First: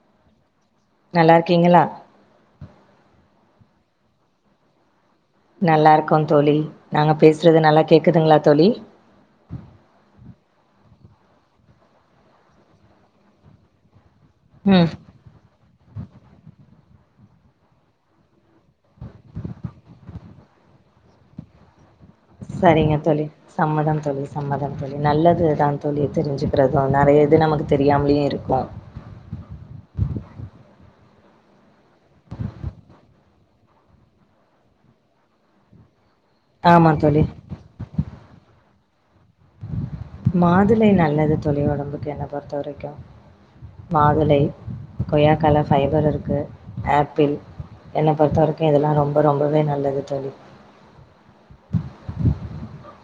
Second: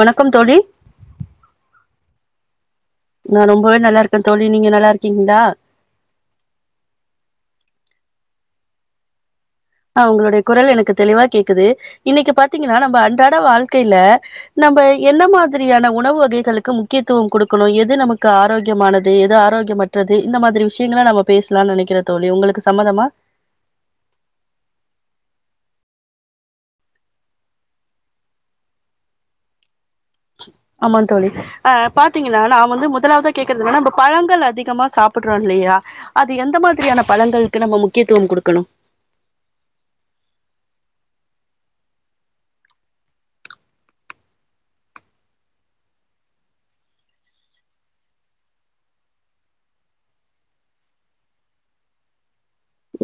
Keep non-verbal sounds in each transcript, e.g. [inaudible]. வணக்கம் தோழி நல்லா இருக்கீங்களா நான் ரொம்பவே நல்லா இருக்கேன் தோழி நீங்க நல்லா இருக் நல்லா இருக்கும் தோழி நாங்க பேசுறது நல்லா கேக்குதுங்களா தொழி ஹாங் உங்களுடைய குரல் எனக்கு தெளிவா கேக்குது இன்னைக்கு பாத்தீங்கன்னா நம்ம அன்றாட வாழ்க்கையில நம்ம ம் என்ன மாதிரியான உணவு வகைகளுக்கு முக் முக்கியத்துவம் கொடுக்கணும் எது நமக்கு ஆரோக்கியமானது எது ஆரோக்கியமற்றது இந்த மாரி விஷங்களல நம பேசலாம்னு நினைக்கிறது சரிங்க தொழி சம்மதம் தொழி சம்மதம் தோழி நல்லதுதான் தோல்லி தெரிஞ்சுக்கிறதும் நறைய இது நமக்கு தெரியாமலயும் இருக்கும் ஆமாம் தோழி ஆஹ் பாத்தீங்கன்னா நான் வந்து முதலாவதான் கேக்குறதுனன்னா நம்ம பழங்கள் அதிகமா சாப்பிடுறோம் இல்லையா அது எந்த ஆமா மாதிரியான தோழி பழனங்களுக்கு நம்ம முக்கியத்துவம் கொடுக்கணும் மாதுளை நல்லது தோழி உடம்புக்கு என்னை பொறுத்த வரைக்கும் மாதுளை கொய்யாக்கல ஃபைபர் இருக்கு ஆப்பிள் என்ன பொறுத்த வரைக்கும் இதெல்லாம் ரொம்ப ரொம்பவே நல்லது தோழி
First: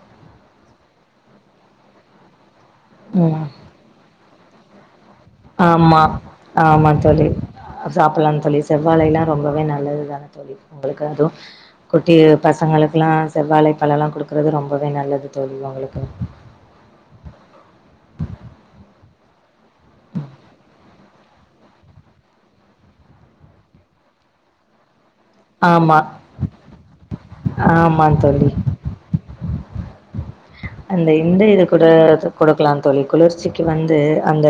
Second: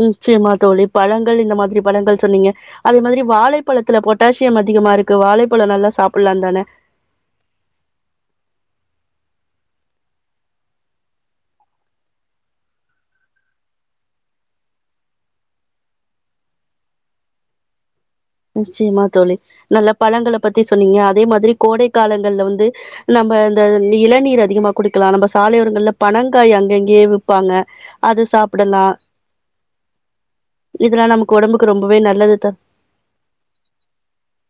நிச்சயமா தோழி பழங்கள் இந்த மாதிரி பழங்கள் சொன்னீங்க அதே மாதிரி ம் வாழை பழத்துல பாத் ட்டாசியம் அதிகமாக இருக் ஆமா ஆமாம் தோழி சாப்பிடலாம்னு தோழி செவ்வலைய ரொம்பவே நல்லதுதான தோழி உங்களுக்கு அதுவும் குட்டி பசங்களுக்குல்லாம் செவ்வாழை பழ எல்லாம் குடுக்குறது ரொம்பவே நல்லது தோழி உங்களுக்கு நிச்சயமா தோழி நல்ல பழங்கள பத்தி சொன்னீங்க அ அதே மாதிரி கோடை காலங்கள்ல வந்து நம்ம இந்த இளநீர் அதிகமா குடி க்கலாம் நம்ம சாலையோரங்கள்ல ஆமா பனங்காய் அங்கங்கே ப்பாங்க ஆமா அது தோழி சாப்புடலாம் அந்த இந்த இது கூட ரொம்பவே நல்லது த குடுக்கலா தோழி குளிர்ச்சி வந்து அந்த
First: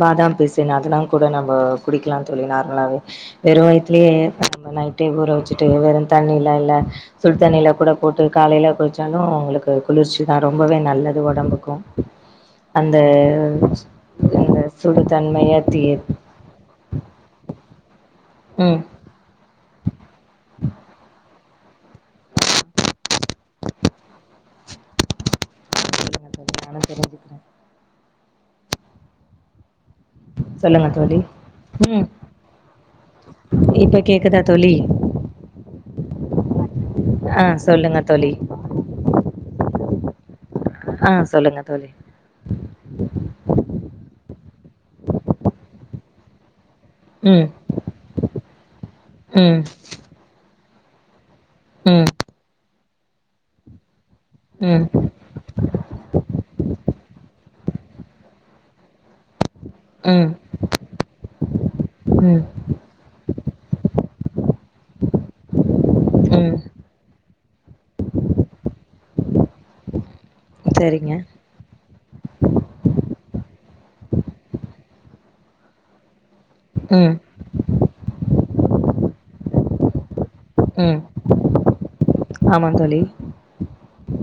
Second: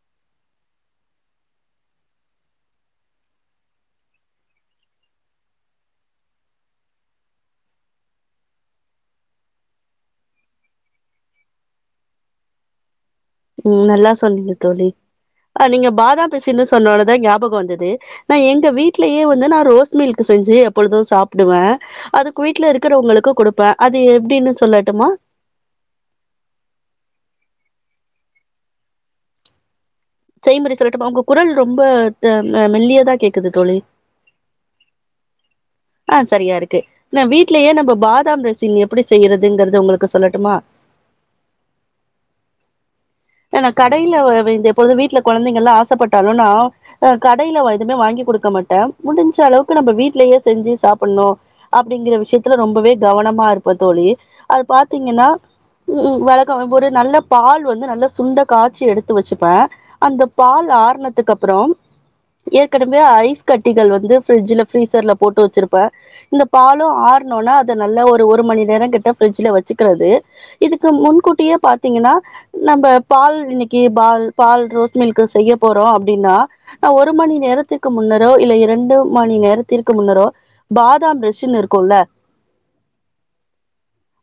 பாதாம் பீசன்னு அதெல்லாம் கூட நம்ம குடிக்கலாம்னு தோழி நார்மலாவே வெறும் வயத்தலயே நம்ம நைட்டே ஊற வச்சுட்டு வெறும் தண்ணில்லாம் இல்ல சுடு தண்ணியில கூட போட்டு காலையில குடிச்சாலும் உங்களுக்கு குளிர்ச்சி தான் ரொம்பவே நல்லது உடம்புக்கும் அந் உம் நல்லா சொன்னீங்க தோழி தன்மையா ஆஹ் தீ நீங்க பாதாம் பிசின்னு சொன்னோனதான் ஞாபகம் வந்தது அது நா எங்க ம் வீட்லயே வந்து நான் ரோஸ் மில்க் செஞ்சு எப்பொழுது சாப் டுவ அதுக்கு வீட்டல இருக்கிறவங்களுக்கு கொடுப்பே அது எப்படின்னு சொல் சொல்லட்டுமா [unintelligible] நானும் தெரிஞ்சுக்கிறேன் செய்முறை சொல்லுங்க சொல்லடுமா தோழி உங்க குரல் ரொம்ப ம் தா மெல்லியதா கேக்குது தோழி இப்ப கேக்குதா தோழி ஆஹ் சரியா இருக்கு நா ஆ வீட்லயே நம்ம சொல்லுங்க தோழி பாதாம் ரசின் எப்டி செய்யறதுங்கறது உங்களுக் க்கு சொல்லட்டுமா ஆஹ் சொல்லுங்க தோழி ஆனா கடையில வந்து எப்பொழுது வீட்டுல குழந்தைங்கல்லாம் ஆசைப்பட்டாங்கன்னா ஆஹ் ம் கடையில எதுவுமே வாங்கி குடுக்க மாட்டேன் முடிஞ்ச ம் அளவுக்கு நம்ம வீட்லேயே செஞ்சு சாப்புணும் ம் அப்புடிங்கிற விஷியத்துல ரொம்பவே கவனமா இருப்பதோழி அது ம் பாத்தீங்கன்னா உம் வழக்கம் ஒரு நல்ல பால் வந்து நல்ல சுண்ட காச்சி எடுத்து வச்சுப்பேன் அந்த ம் பால் ஆறனதுக்கு அப்புறம் ம் ஏற்கனவே ஐஸ் கட்டிகள் வந்து ஃப்ரிட்ஜ்ல ஃபிரீசர்ல போட்டு வச்சிருப்பேன் இந்த ம் பாலும் ஆறனும்னா அது நல்ல ஒரு ஒரு மணி நேரம் கிட்ட ஃபிரிஜில வச்சிக்கிறது இதுக்கு சரிங்க முன்கூட்டியே பாத்தீங்கின்னா நம்ம பால் இன்னைக்கு பால் பால் ரோஸ் மில்க் செய்ய போறோம் னா நா ஒரு ம் மணி நேரத்துக்கு முன்னரோ இல்ல இரண்டு மணி நேரத் தீர்க்கு முன்னரோ ம் பாதாம் பிஷின் இருக்கும்ல ஆமா தோழி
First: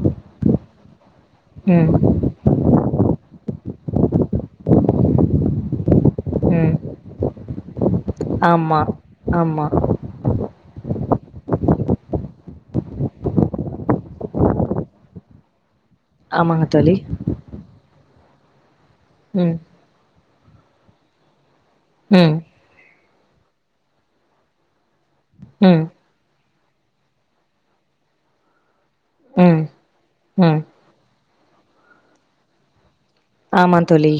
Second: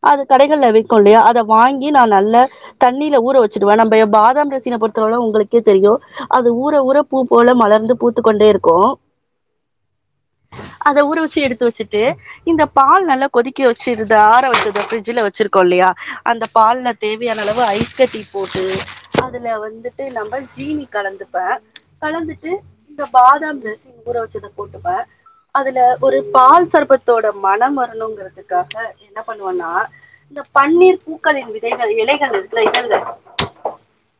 அது கடைகள்ல வைச்சி கொண்டைய அத வாங்கி ம் நான் நல்ல தண்ணில ஊற வச்ச இதுவே நம்ம பாதாம் பிசின பொறுத்தவ உங்களுக்கே தெரியும் அது ம் ஊர ஊர பூ போல மலர்ந்து பூத்துக் கொண்டே ஆமா இருக்கும் ஆமா அத உருவ உரிச்சு எடுத்து வச்சுட்டு இந்த பால் நல்லா கொதிக்கி வச்சு இந்த ஆற வச்சிருக்க பிரிட்ஜ்ல வச்சுருக்கோ இல்லயா அந்த ஆமாங்க பால்ல தோழி தேவையான அளவு ஐஸ் கட்டி போட்டு அதுல ம் வந்துட்டு நம்ம ஜீனி கலந்துப்பேன் ம் கலந்துட்டு இந்த பாதாம் பிசின் ஊற வச்சத போட்டுப்பேன் அதுல ம் ஒரு பால் சர்பத்தோட மனம் வர்ணுங்கிறதுக்காக என்ன ம் பண்ணுவனா இந்த ம் பன்னீர் பூ பூக்களின் விதைகள் இலைகளின் இந்த இதழ்கள் ஆமா தோழி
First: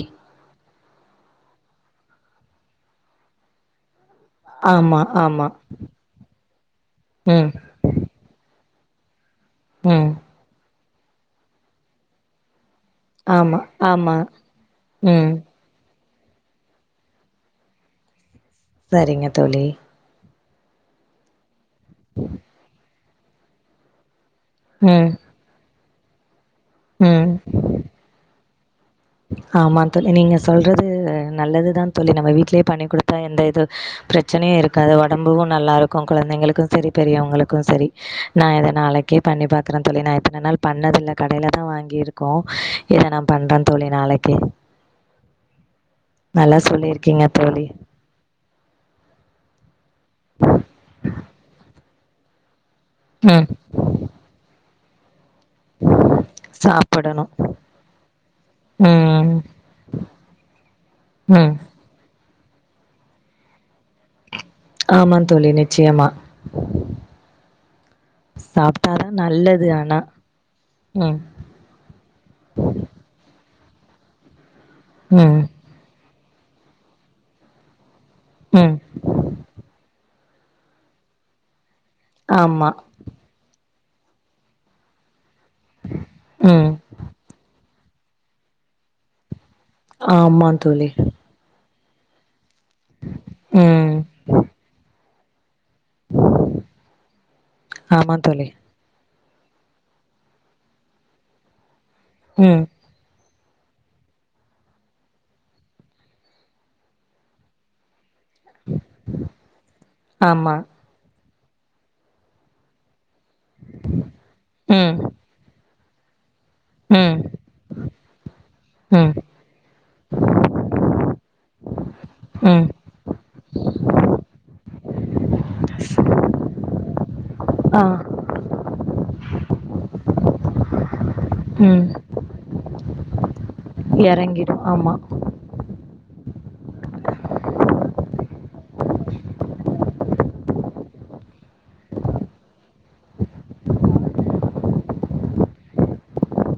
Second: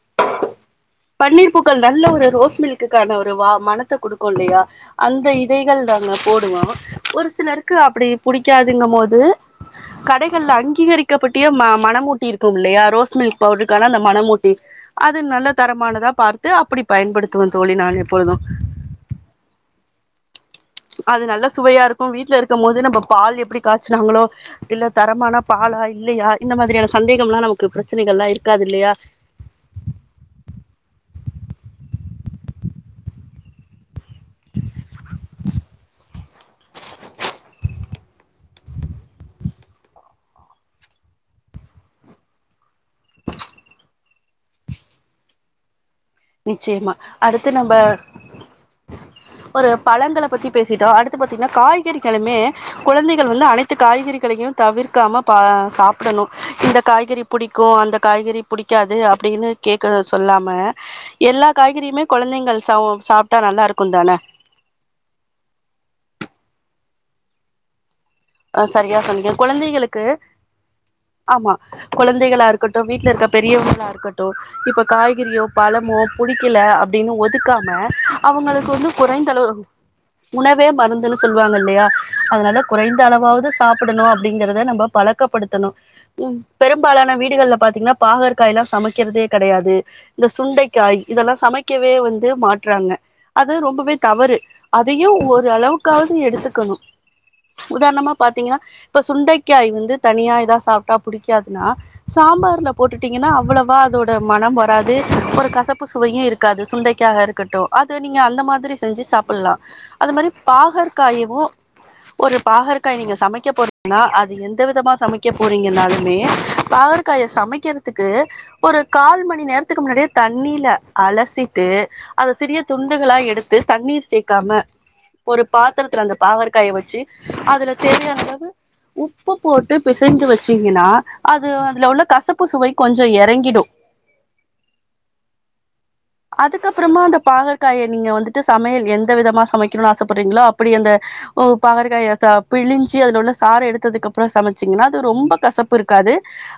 பன்னீர் பூக்கள் நல்ல ஒரு ரோஸ் மில்குக்கான ஒரு வா மனத்த கொடுக்க இருக்கும் இல்லையா ஆமா அந்த ஆமா இதழ்கள் நாங்க போடுவோம் ஒரு ம் சிலருக்கு அப்டி பிடிக்காத இதுங்க மோது ம் கடைகல்ல அங்கீகரிக்க [unintelligible] பற்றிய மனம் ஊட்டி இருக்கும் இல்லையா ரோஸ் மில்க் ஆமா பவுடர் அந்த ஆமா மனமூட்டி அது ம் நல்ல தரமா நல்லதா பாத்து அப்படி பயன்படுத்துவோம் தோழி நானு எப்பொழுதும் சரிங்க தோழி அது நல்ல சுவையா இருக்கும் வீட்டுல இருக்கும் போது நம்ம பால் எப்படி காய்ச்சுனாங்களோ இல்ல ம் தரமான பாலாய் இல்லை யார் இந்த மாதிரியான ம் சந்தேகம்லாம் நமக்கு பிரச்சனைகள்லாம் இருக்கு இருக்காதுயில்லையா ஆமா தொலி நீங்க சொல்றது நல்லதுதான் தொலி நம்ம வீட்லேயே பண்ணி கொடுத்தா எந்த இது பிரச்சனையே இருக்காது உடம்பும் நல்லாருக்கும் குழந்தைங்களுக்கும் சரி பெரியவங்களுக்கும் சரி நான் இதை நாளைக்கே பண்ணி பாக்குறேன் தோழி நான் இத்தன நாள் பண்ணது இல்ல கடையில தான் வாங்கிருக்கோம் இதை நான் பண்றேன் தொலி நாளைக்கே நல்லா நிச்சயமா சொல்லிருக்கீங்க அடுத்து தோழி நம்ம ஒரு பழங்களை பத்தி பேசிட்டோம் அடுத்து பாத்தீங்கன்னா காய்கறிகளுமே குழந்தைகள் வந்து ம் அனைத்து காய்கறிகளையும் தவிர் க்காம பா சாப்பிடணும் இந்த காய்கறி சாப்பிடணு பிடிக்கும் அந்த காய்கறி பிடிக்காது ம் அப்படின்னு கேட்க சொல்லாம எல்லா ம் காய்கறியுமே கெழந்தைங் சாப்பிட்டா நல்லா இருக்கும் தானே ஆமா தோழி நிச்சயமா சரியா சாப்ட்டாதா சொன்னிங்க நல்லது ஆனா கெழந்தைகளுக்கு ம் ஆமா கெழந்தைகளா இருக்கட்டும் வீட்டுல இருக்க பெரியவங்க லா இருக்கட்டோ இப்ப ம் காய்கறியோ பழமோ புடிக்கல அப்புடின்னு ஒதுக்காம அவங்களுக்கு ம் வந்து குறைந்தளவு உணவே மருந்துன்னு சொல்லுவாங்க இல்லையா அதனால ஆமா குறைந் சாப்படணும் அப்டிங்கறத நம்ம பழக் கபடுத்தணும் ம் பெரும்பாலான வீடுகள்ல பாத்தீங்கன்னா பாகற்காய் எல்லாம்சமைக்கிறதே கிடையாது இந்த ஆமா தோழி சுண்டைக்காய் இதெல்லாம்சமைக் க்கவே வந்து மா றாங்க அது ரொம்பவே ம் தவறு அதை யும் ஒரு அளவுக்காவது எடுத்துக்கணும் உதாரணமா ஆமா தோழி பாத்தீங்கன்னா இப்ப சுண்டைக்காய் வந்து தனியா இதா சாப்பட்டா புடிக்காதுன்னா ம் சாம்பார்ல போட்டுட்டீங்கன்னா அவ்ளேவா அதோட மனம் வராது ஒரு கசப்பு சுவையும் இருக்காது சுண்டைக்க இருக்கட்டும் அது நீங்க அந்த மாரி செஞ்சு சாப்படலாம் அது மாரி ஆமா பாகற்காயவும் ஒரு பாகற்காய் நீங்க சமைக்க போறீங்கனா அது எந்த விதமா ம் சமைக்க போறீங்கனால மே ம் பாகற்காய சமைக்கிறதுக்கு ஒரு ம் கால் மணி நேரத்துக்கு முன்னாடியே தண்ணீல அலசிட்டு அதை சிறிய ம் துண்டுகளா எடுத்து தண்ணீர் சேர்க்காம ஒரு பாத்திரத்துல அந்த பாகற்காய வச்சு அதுல ஆ தெரிய அளவு உப்பு போட்டு பிசைஞ்சி வச்சீங்கன்னா அது அதுல உள்ள கசப்பு சுவை கொஞ்ச எறங்கிடும் எறங்கிடும் ஆமா அதுக்கப்புறமா அந்த பாகற்காய நீங்க வந்துட்டு சமையல் எந்த விதமா சமைக்கணுனு ஆசைப்படுறீங்களோ அப்படி அந்த பாகற்காய த பிழிஞ்சு அதுல உள்ள சார எடுத்ததுக்கு அப்புற சமைச்சீங்கன்னா அது ரொம்ப கசப்பு இருக்காது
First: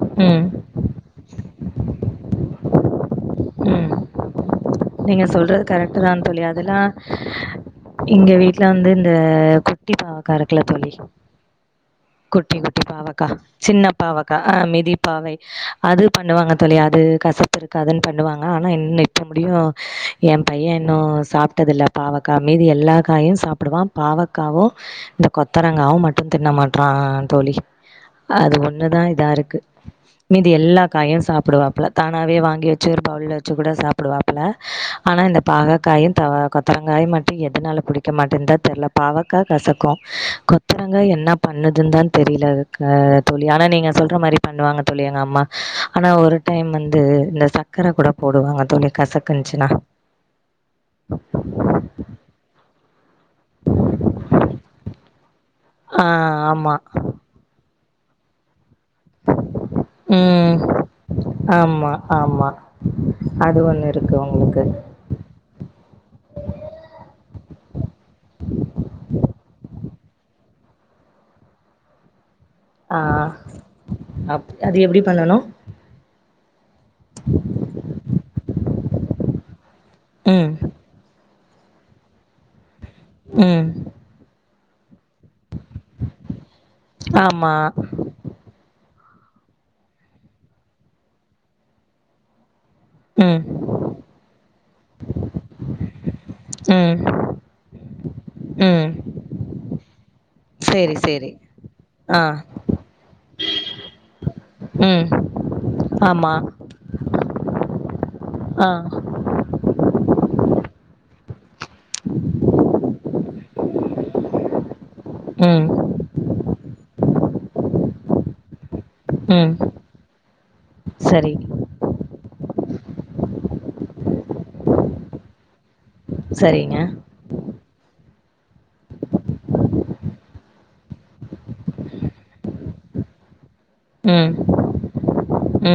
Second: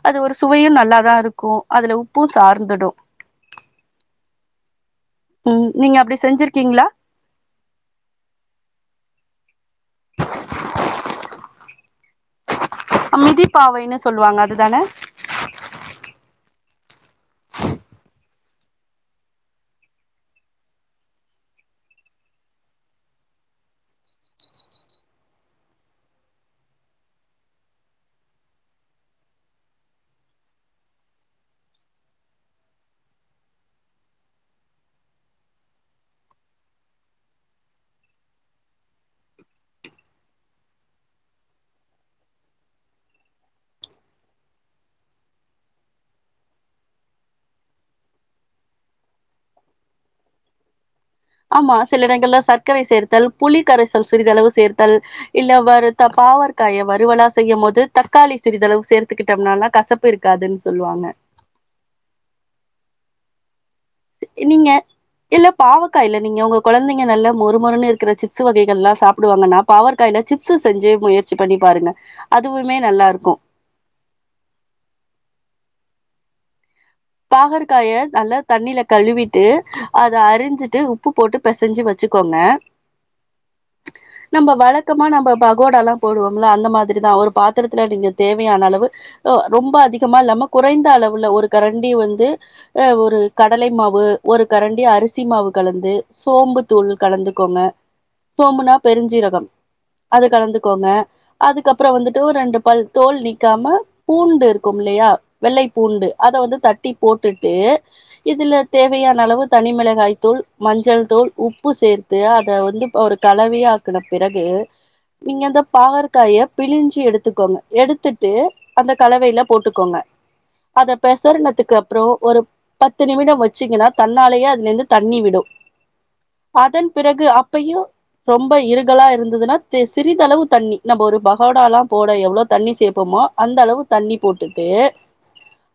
அது ஒரு ம் சுவையு நல்லாதா இருக்கும் அதுல உப்பு சார்ந்துடு ம் நீங்க சொல்றது கரெட் அப்படி தான் தோழி செஞ்சிருக்கீங்களா அதெல்லாம் ஆ இங்க வீட்டுல வந்து இந்த குட்டி பாவக்காருக்குல தழி குட்டி குட்டி பாவக்கா சின்ன மிதிப்பாவைன்னு பாவக்கா சொல்லுவாங்க ஆஹ அதுதானே மிதி பாவை அது பண்ணுவாங்க தொழியா அது கசப்பு இருக்காதுன்னு பண்ணுவாங் அ ஆனா இன்னப்ப முடியு என் பையன் இன்னு சாப்பிட்டது இல்ல பாவக்காய் மீதி எல்லா காயும் சாப்பிடுவான் பாவக்காவு இந்த கொத்தரங்காவு மட்டும் தின்ன மாட்டறான் தோழி அது ஒண்ணுதான் இதா இருக்கு மீதி எல்லா காயும் சாப்பிடுவாப்பல தானாவே வாங்கி வச்சு ஒரு பவுல்ல வச்சு கூட சாப்புடுவாப்பல ஆனா இந்த பாகக்காயும் த கொத்தரங்காயும் மட்டும் எதனால புடிக்க மாட்டேங்குது தெரியில பாவக்காய் கசக்கு கொத்தரங்காய் என்ன பண்ணுதுன்னு தான் தெரில தோழி ஆனா நீங்க சொல்ற மாதிரி பண்ணுவாங்க தழி எங்க அம்மா ஆனா ஒரு டைம் வந்து இந்த சர்க்கரை கூட போடுவாங்க தோழி கசக் கஞ்ச்னா ஆமா சில இடங்கள சர்க்கரை சேர்த்தல் புலி கரைசல் சிறிதளவு சேர்த்தல் இல்ல ஆ வருத்த ஆமாம் பாவர்காய வறுவலா செய்யும் போது தக்காளி சிறிதளவு சேர்த்துக்கிட்டம்னாலா கசப்பு ம் இருக்காதுனு சொல்லுவாங்க ஆமாம் ஆமாம் அது வந்த் நீங்க இல்ல பாவக்காய்ல நீங்க உங்க குழந்தைங்க நல்ல ஒரு மொறுன்னு இருக்கிற சிப்ஸ் வகைகள் எல்லா சாப்புடுவாங்கன்னா பாவக்காய்ல சிப் ப்ஸ்சு செஞ்சி முயற்சி பண்ணி பாருங்க அதுவுமே நல்லா ஆஹ இருக்கு அப் அது எப்டி பண்ணணு பாகற்காய நல்லா தண்ணில கழுவிட்டு ஹ அத ம் அறிஞ்சிட்டு உப்பு போட்டுப் ப்பேசஞ்சி வச்சுக்கோங்க ம் நம்ப வளத் சுத்தமா நம்ம பகோட எல்லா போடுவோம்ல அந்த மாதிரிதான் ஒரு ஆமா பாத்திரத்துல நீங்க தேவையான அளவு ஒ ரொம்ப அதிகமா இல்லாம குறைந்த அளவுல ஒரு கரண் வண்டி வந்து அ ஒரு ம் கடலை மாவு ஒரு கரண்டி அரிசி மாவு கலந்து சோம்பு தூள் ம் கலந்துக்கோங்க சோம்புனா ம் பெருஞ்சீரகம் அது கலந்துக்கோங்க சேரி சேரி அதுக்கப்புறம் வந்துட்டு ஆ ஒரு ரண்டு பல் தோல் நீ தமா பூண்டு இருக்கும் ம் இல்லையா வெள்ளை பூண்டு அத ஆமா வந்து பூ டி போட்டுட்டு இதுல ஆ தேவையான அளவு தனிமிளகாய் தூள் மஞ்சள் தூள் உப்பு சேர்த்து அத வந்து ஒரு கலவையா ஆக்குன பிறகு நீங்கந்தா ம் பாகர்காயப் பிழிஞ்சு எடுத்துக்கோங்க எடுத்துட்டு அந்த கலவையில ம் போட்டுக்கோங்க அத சரி பெசர்ன அப்புறம் ஒரு பத்து நிமிடம் வச்சீங்கன்னா தன்னாலேயே அதுல இருந்து தண்ணி விடும் சரிங்க அதன் பிறகு அப்போயும் ரொம்ப இருகலாக இருந்ததுன்னா சிறிதளவு தண்ணி நம்ம ஒரு பகோடாலாம் போட எவ்வளோ தண்ணி சேப்போமோ அந்த அளவு தண்ணி ம் போட்டுட்டு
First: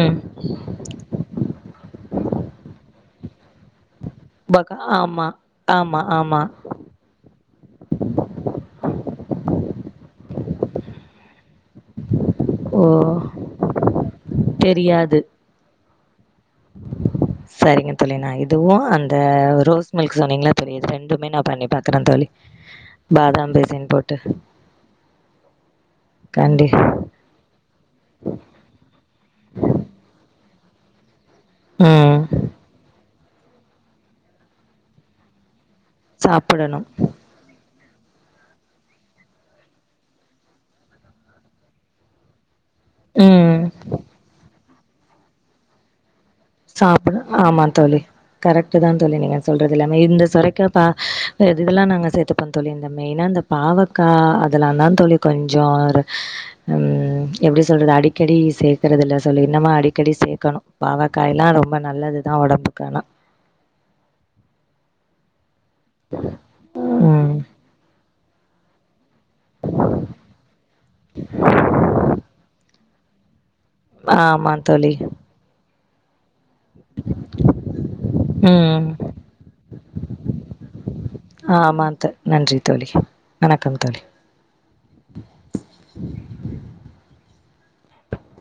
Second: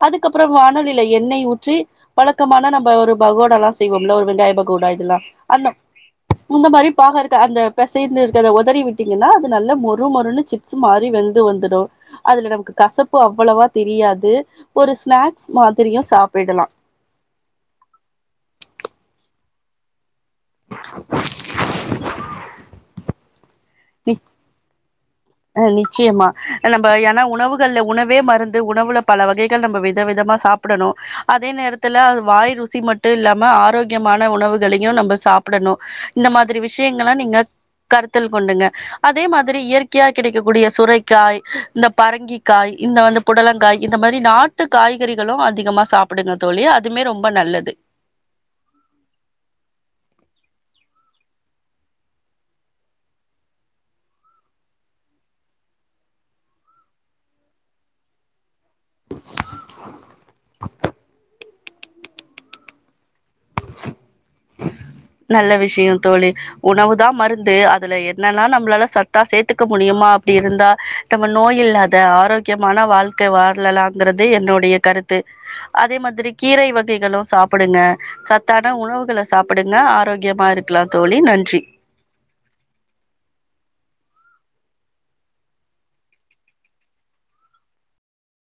ம் அதுக்கப்புறம் வாணலில எண்ணெய் ஊற்றி வழக்கமான நம்ம ஒரு பகோட எல்லாம் செய்வோம் என்ன ஒரு வெங்காய பகா பக்கோடா இதுல்லாம் ஆமா அந்த ஆமா ஆமா இந்த மாதிரி பாகற் அந்த பெசைந்து இருக்கிறதை உதறி விட்டீங்கன்னா அது நல்ல மொறு மொறுன்னு சிப்ஸ் மாறி வெழுந்து வந்துடும் அதுல நமக்கு ஓ கசப்பு அவ்வளவா தெரியாது ஒரு தெரியாது ஸ்நாக் சரியா சாப்பிடலாம் சரிங்க தோழி நான் இதுவும் அந்த ரோஸ் மில்க் சொன்னீங்களா இது ரெண்டுமே நான் பண்ணி பாக்குறேன் தோழி பாதாம் வேன் நீ போட்டு நிச்சயமா கண்டி நம்ம ஏன்னா உணவுகள்ல உணவே மருந்து உணவுல பல வகைகள் நம்ம வித விதமா சாப்ப கணு அதே நேரத்துல அது ம் வாய் ருசி மட்டும் மட்டு இல்லாமல் ஆரோக்கியமான உணவுகளையும் நம்ம சாப்புடணும் இந்த மாதிரி சாப்பிடணு விஷயங்களா நீங்க கருத்தில் கொண்டுங்க அதே மாதிரி இயற் க்கியா கிடைக்கக்கூடிய சுரைக்காய் இந்த பரங்கி காய் இல்ல வந்து ம் புடலங்காய் இந்த மாதிரி நாட் வந்டு காய்கறிகளும் அதிகமா சாப் சாப்புடணும் ஆமா தோழி கரெக்ட் தான் தோழி நீங்க சொல்றது எல்லாமே இந்த சுரைக்கப்ப இதெல்லாம் நாங்க சேர்த்துப்போம் தோழி இந்த மெய்னா இந்த பாவக்காய் அதெல்லாம் தான் செத்துப்போம் தோழி கொஞ்சம் உஹம் எப்படி சொல்றது அடிக்கடி சே க்கறதில்ல தோழி இன்னம அடிக்கடி சேர்க்கணும் பாவ ல்லாம் ரொம்ப நல்லதுதான் உடம்புக்கு ஆனா நல்ல விஷ யம் தோழி உணவு தான் ம் மருந்து அதுல என் என்னா நம்மளால சத் தா சேத்துக்க முடியுமோ அப்படி இருந்தா நம்ம நோய் இல்லாத ஆரோக்கியமான வாழ்க்க ஓகேவா அல்லலாங்கறிறது ஆமா என்னுடைய தோழி கருத்து அதே மாதிரி கீரை வகைகளும் சாப்பிடுங்க சத் தன ம் உணவுகள சாப்பிடுங்க ஆரோக்கியமா இருக்கலாம் தோழி நன்றி ஆமா த நன்றி தோழி வணக்கம் [unintelligible]